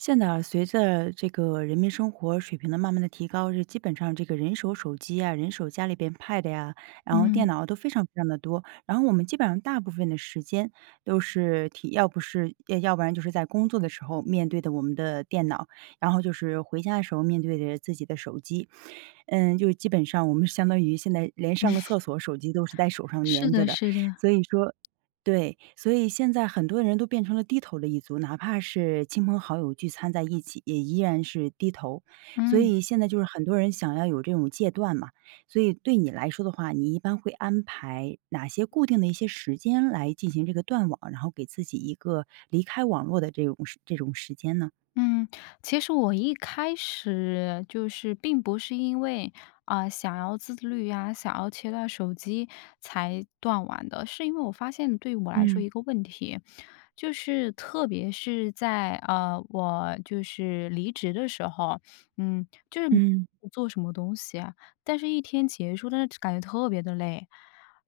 现在啊，随着这个人民生活水平的慢慢地提高，这基本上这个人手手机呀，人手家里边 Pad 呀，然后嗯。电脑都非常非常得多。然后我们基本上大部分的时间都是体要不是，呃要不然就是在工作的时候面对的我们的电脑，然后就是回家的时候面对着自己的手机。嗯，就基本上我们相当于现在连上个厕所，手机都是在 手上是粘着的的，是的。所以说对，所以现在很多人都变成了低头的一族。哪怕是亲朋好友聚餐在一起，也依然是低头。所嗯。以现在就是很多人想要有这种戒断嘛。所以对你来说的话，你一般会安排哪些固定的一些时间来进行这个断网，然后给自己一个离开网络的这种时这种时间呢？嗯。其实我一开始，就是并不是因为，嗯，想要自律呀，想要切断手机才断网的。是因为我发现对我来说一嗯。个问题，就是特别是在，呃，我就是离职的时候，嗯，就是 [unintelligible] 嗯。做什么东西呀。但是一天结束 [unintelligible] 感觉特别地累，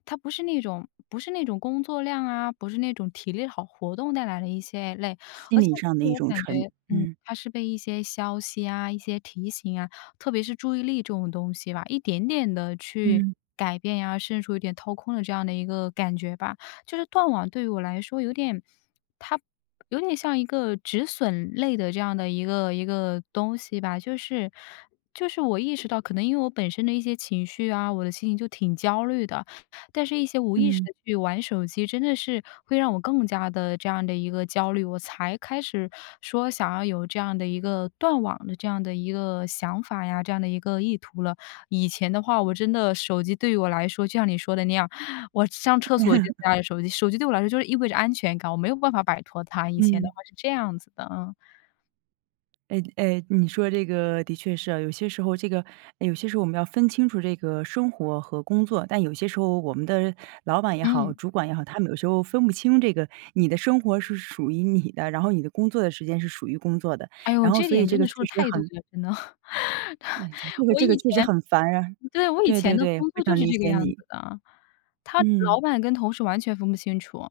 它不是那种不是那种工作量啊，不是那种体力好活动带来的一些累。心理 [unintelligible] 上的自一我种感觉沉嗯，嗯。它是被一些消息呀、一些提醒啊，特别是注意力这种东西吧，一点点地去嗯。改变呀，甚至有点掏空了这样的一个感觉吧。就是断网对于我来说有点它有点像一个止损类的这样的一个一个东西吧。就是就是我意识到，可能因为我本身的一些情绪啊，我的心情就挺焦虑的。但是一些无意识嗯。地去玩手机真的是会让我更加地这样的一个焦虑，我才开始说想要有这样的一个断网的这样的一个想法呀，这样的一个意图了。以前的话，我真的手机对于我来说，就像你说的那样，我上厕所就带着手机。手机对我来说就意味着安全感，我没有办法摆脱它。以前的嗯。话是这样子的，嗯。哎哎，你说这个的确是啊。有些时候，这个哎，有些时候我们要分清楚这个生活和工作。但有些时候我们的老板也嗯。好、主管也好，他们有时候分不清这个你的生活是属于你的，然后你的工作的时间是属于工作的，哎哟，然后这所以点这真的个说确得实太对很了，真的。嗯，对，这个我这个以确实前很烦啊，对，我以对前对的对，工非作就常是理这个解样你。子的。他嗯。老板跟同事完全分不清楚。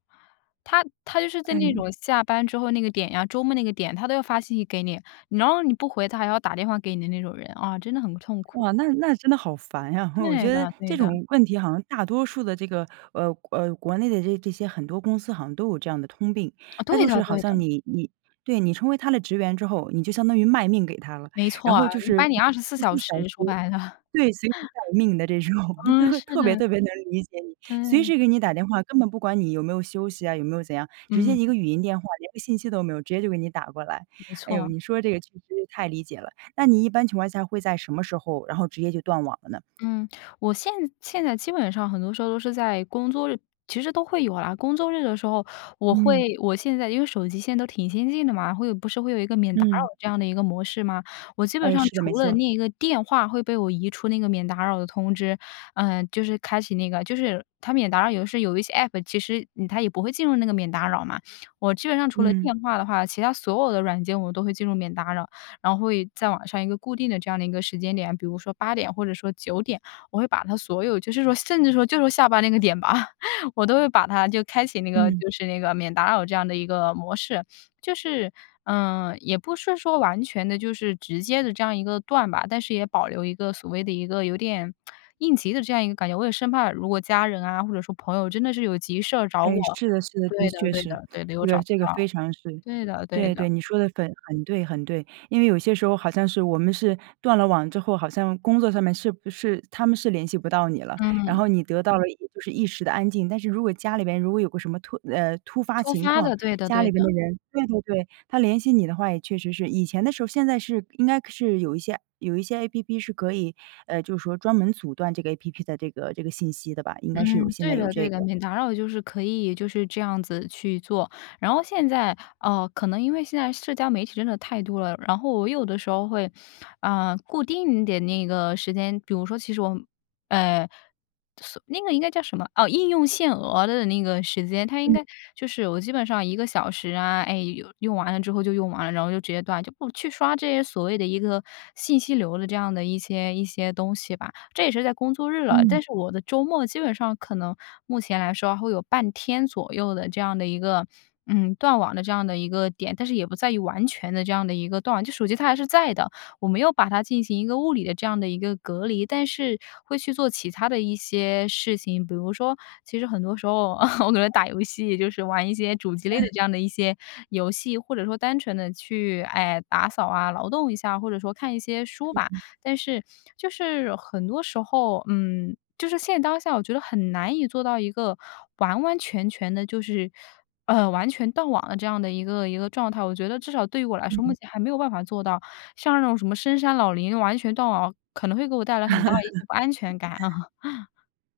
他他就是在那嗯。种下班之后那个点呀周末那个点，他都要发信息给你，然后你不回他还要打电话给你的那种人，啊，真的很痛苦。哇，那那真的好烦呀，我对觉得的，对这的。种问题好像大多数的这个，呃，呃，国内的这这些很多公司好像都有这样的通病。啊，它对就是的好对像的。你你对，你成为他的职员之后，你就相当于卖命给他了。没然错，后就一是般你24二十小四小时，说时白了。对，随时 待命的这种。我嗯，都是特别的。特别能理解你，随对。时给你打电话，根本不管你有没有休息啊、有没有怎样。直接嗯。一个语音电话，连个信息都没有，直接就给你打过来。没哎哟，错。你说的这个确实太理解了，那你一般情况下会在什么时候，然后直接就断网了呢？嗯，我现现在基本上很多时候都是在工作日其实都会有啊工作日的时候我嗯。会我现在因为手机现在都挺先进的嘛。会有不是会有一个免打扰嗯。这样的一个模式吗？我基本哎，上是的，没除了错。那一个电话会被我移出那个免打扰的通知，呃，就是开启那个就是它免打扰有的时候有一些 App 其实，嗯，它也不会进入那个免打扰嘛。我基本上除了电嗯。话的话，其它所有的软件我都会进入免打扰。然后也在晚上一个固定的这样的一个时间点，比如说8:00或者说9:00，我会把它所有就是说甚至说就是说下班那个点吧。我都会把它就开启那个嗯。就是那个免打扰这样的一个模式。就是嗯，也不是说完全地就是直接地这样一个断吧，但是也保留一个所谓的一个有点 应急的这样一个感觉。我也生怕如果家人啊，或者说朋友真的是有急事儿找我哎，是的是的，的对的确对的是。对的，又这找个不这个到，非常是对的对对的。对，你说得很很对很对。因为有些时候好像是我们是断了网之后，好像工作上面是不是他们是联系不到你了，然嗯。后你得到了也就是一时的安静，但是如果家里边如果有个什么突呃，突发突情发况，的，对的家对里的。边的人对对对，他联系你的话也确实是。以前的时候现在是应该是有一些有一些 APP 是可以呃，就是说专门阻断这个 APP 的这个这个信息的吧？应该是有嗯，现对在有的对这的，个。免打扰就是可以就是这样子去做。然后现在呃，可能因为现在社交媒体真的太多了，然后我有的时候会，呃，固定的那个时间比如说其实我们呃，锁那个应该叫什么哦，应用限额的那个时间，它应嗯。该就是我基本上1个小时啊，哎，用用完了之后就用完了，然后就直接断。就不去刷这些所谓的一个信息流的这样的一些一些东西吧。这也是在工作日了，嗯。但是我的周末基本上可能目前来说会有半天左右的这样的一个，嗯，断网的这样的一个点。但是也不在于完全的这样的一个断，就手机它还是在的，我没有把它进行一个物理的这样的一个隔离。但是会去做其它的一些事情。比如说其实很多时候，哦，我可能打游戏，就是玩一些主机类的嗯。这样的一些游戏，或者说单纯地去，哎，打扫啊、劳动一下，或者说看一些书嗯吧。嗯。但是就是很多时候嗯，就是现当下，我觉得很难以做到一个完完全全的就是呃，完全断网的这样的一个一个状态。我觉得至少对于我来说，目嗯。前还没有办法做到，像那种什么深山老林、完全断网，可能会给我带来很大的一些不安全感，啊。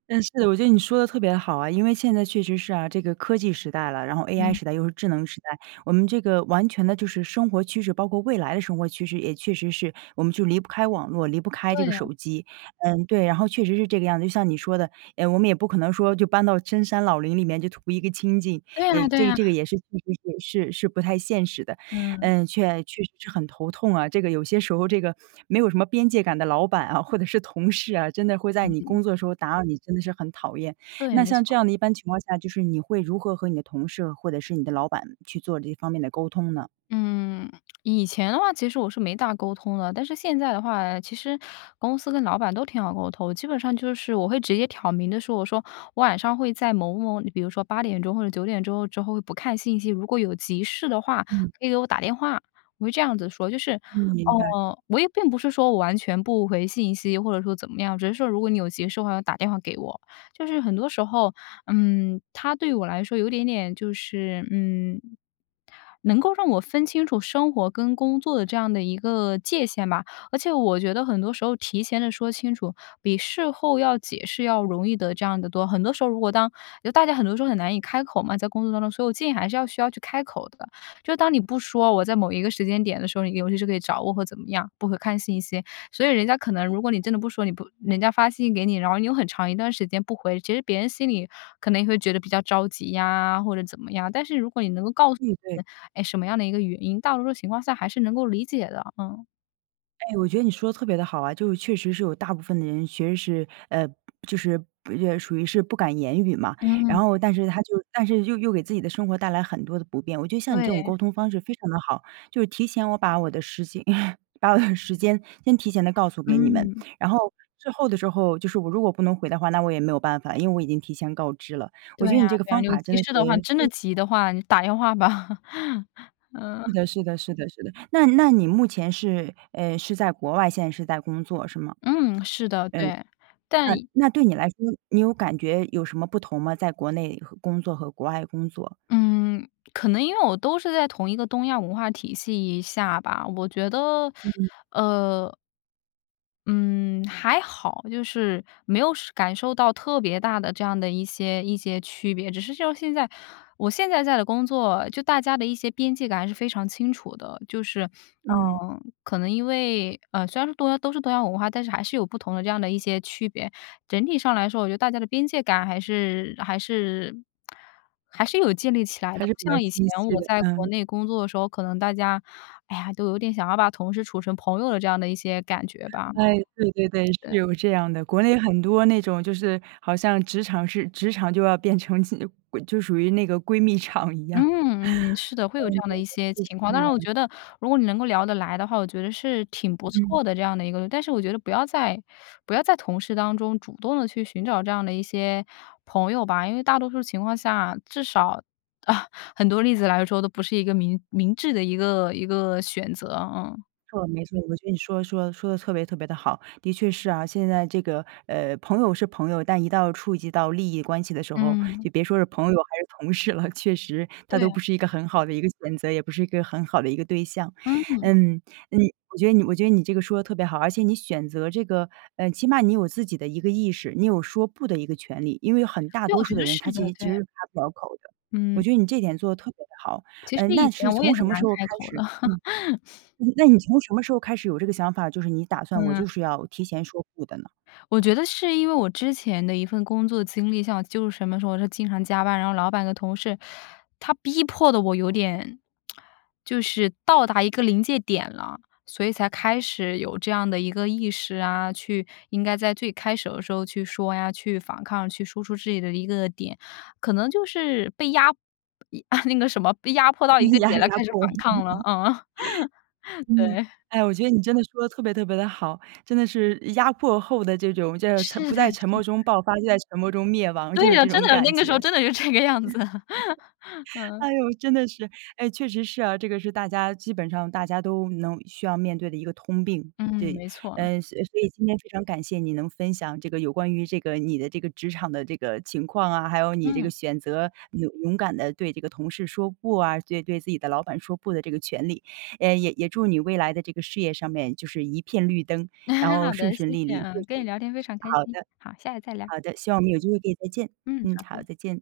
嗯，是的，我觉得你说得特别好啊，因为现在确实是啊，这个科技时代了，然后 AI 嗯。时代，又是智能时代，我们这个完全的就是生活趋势，包括未来的生活趋势，也确实是我们就离不开网络，离不开这个对啊。手机。嗯，对，然后确实是这个样子，就像你说的，诶，我们也不可能说就搬到深山老林里面，就图一个清静，对啊也对这个啊。这个也是确实是是是不太现实的。嗯。呃，确确实是很头痛啊，这个有些时候这个没有什么边界感的老板啊，或者是同事啊，真的会在你嗯。工作的时候打扰你，真的是很讨厌。对，那没像错这儿。样的一般情况下，就是你会如何和你的同事或者是你的老板去做这方面的沟通呢？嗯，以前的话其实我是没大沟通的，但是现在的话啊，其实公司跟老板都挺好沟通，基本上就是，我会直接挑明地说。我说：“我晚上会在某某”你比如说8点钟或者9点之后之后不看信息，如果有急事的话，嗯。可以给我打电话，我会这样子说。就是，嗯，明白。哦，我也并不是说我完全不回信息或者说怎么样，只是说如果你有急事的话，要打电话给我。就是很多时候，嗯，它对我来说有一点点就是，嗯，能够让我分清楚生活跟工作的这样的一个界限吧。而且我觉得很多时候提前地说清楚，比事后要解释要容易得这样得多。很多时候，如果当就大家很多时候很难以开口嘛，在工作当中，所以我建议还是要需要去开口的。就当你不说我在某一个时间点的时候，你比如是可以找我或怎么样，不会看信息，所以人家可能如果你真的不说，你不人家发信息给你，然后你又很长一段时间不回，其实别人心里可能也会觉得比较着急呀，或者怎么样。但是如果你能够告诉预别备。人，哎，什么样的一个原因，大多数情况下还是能够理解的。嗯。诶，我觉得你说得特别地好啊，就是确实是有大部分的人其实是，呃，就是不也属于是不敢言语嘛。然嗯。后但是他就但是又又给自己的生活带来很多的不便。我觉得像你这种对。沟通方式非常地好，就是提前我把我的时间 把我的时间先提前地告诉给你们，嗯。然后最后的时候就是我如果不能回的话，那我也没有办法，因为我已经提前告知了，我对觉得啊你这个对啊，方有法真急的是事的话，真的 [unintelligible] 急的话，你打电话吧。是嗯。的是的是的是的。那那你目前是，嗯，是在国外，现在是在工作是吗？嗯，是的，呃，对。但那那对你来说你有感觉有什么不同吗？在国内和工作和国外工作。嗯，可能因为我都是在同一个东亚文化体系下吧。我觉得嗯。呃。嗯，还好。就是没有是感受到特别大的这样的一些一些区别，只是就像现在，我现在在的工作，就大家的一些边界感还是非常清楚的。就是，嗯。嗯，可能因为，呃，虽然说东亚都是东亚文化，但是还是有不同的这样的一些区别。整体上来说，我觉得大家的边界感还是还是还是有建立起来的，还不是比较像以前清晰我的，在国嗯。内工作的时候，可能大家，哎呀，都有点想要把同事处成朋友的这样的一些感觉吧。诶，对对对，对。是有这样的。国内很多那种就是好像职场是职场就要变成近呃，闺就属于那个闺蜜场一样。嗯嗯，是的，会有嗯，这对样的一些对，就是情况。这当然我样。觉得如果你能够聊得来的话，我觉得是挺不嗯。错的这样的一个但是我觉得不要在不要在同事当中主动地去寻找这样的一些朋友吧，因为大多数情况下至少 很多例子来说都不是一个明明智的一个一个选择，嗯。没错没错，我觉得你说说说得特别特别地好。的确是啊，现在这个，呃，朋友是朋友，但一到触及到利益关系的时候，嗯。你别说是朋友还是同事了，确实他都对。不是一个很好的一个选择，也不是一个很好的一个对象。嗯。嗯嗯，我觉得你我觉得你这个说得特别好，而且你选择这个嗯，起码你有自己的一个意识，你有说不的一个权利。因为很大对，多我觉数的得人是他其的，实其对。实开不了口的。我嗯。觉得你这点做得特别地好，其实嗯，那以是前我也从很什么时难候开开口的。始嗯，那那你从什么时候开始有这个想法，就是你打算我就嗯。是要提前说“不”的呢？我觉得是因为我之前的一份工作经历，像我就是什么时候我是经常加班，然后老板和同事，他逼迫得我有点，就是到达一个临界点了。所以才开始有这样的一个意识啊，去应该在最开始的时候去说呀、去反抗、去说出自己的一个点。可能就是被压一那个什么被压迫到一个压点了压开始迫。反抗了，嗯，嗯。对。哎，我觉得你真的说得特别特别地好，真的是压迫后的这种就是沉是不的在沉是默的。中爆发，就在沉默中灭亡，就对是啊，这真种的，那感个时觉。候真的就这个样子。哎嗯。哟，真的是，诶，确实是啊，这个是大家基本上大家都能需要面对的一个通病。嗯，对，没错。呃，所所以今天非常感谢你能分享这个有关于这个你的这个职场的这个情况啊，还有你这个嗯。选择勇勇敢地对这个同事说“不”啊，对对自己的老板说“不”的这个权利。呃，也也祝你未来的这个事业上面就是一片绿灯，然 后好顺的，谢顺利谢利。啊。跟你聊天非常开好心。的。好，下次再聊。好的，希望我们有机会可以再见，嗯，嗯，好好，的。再见。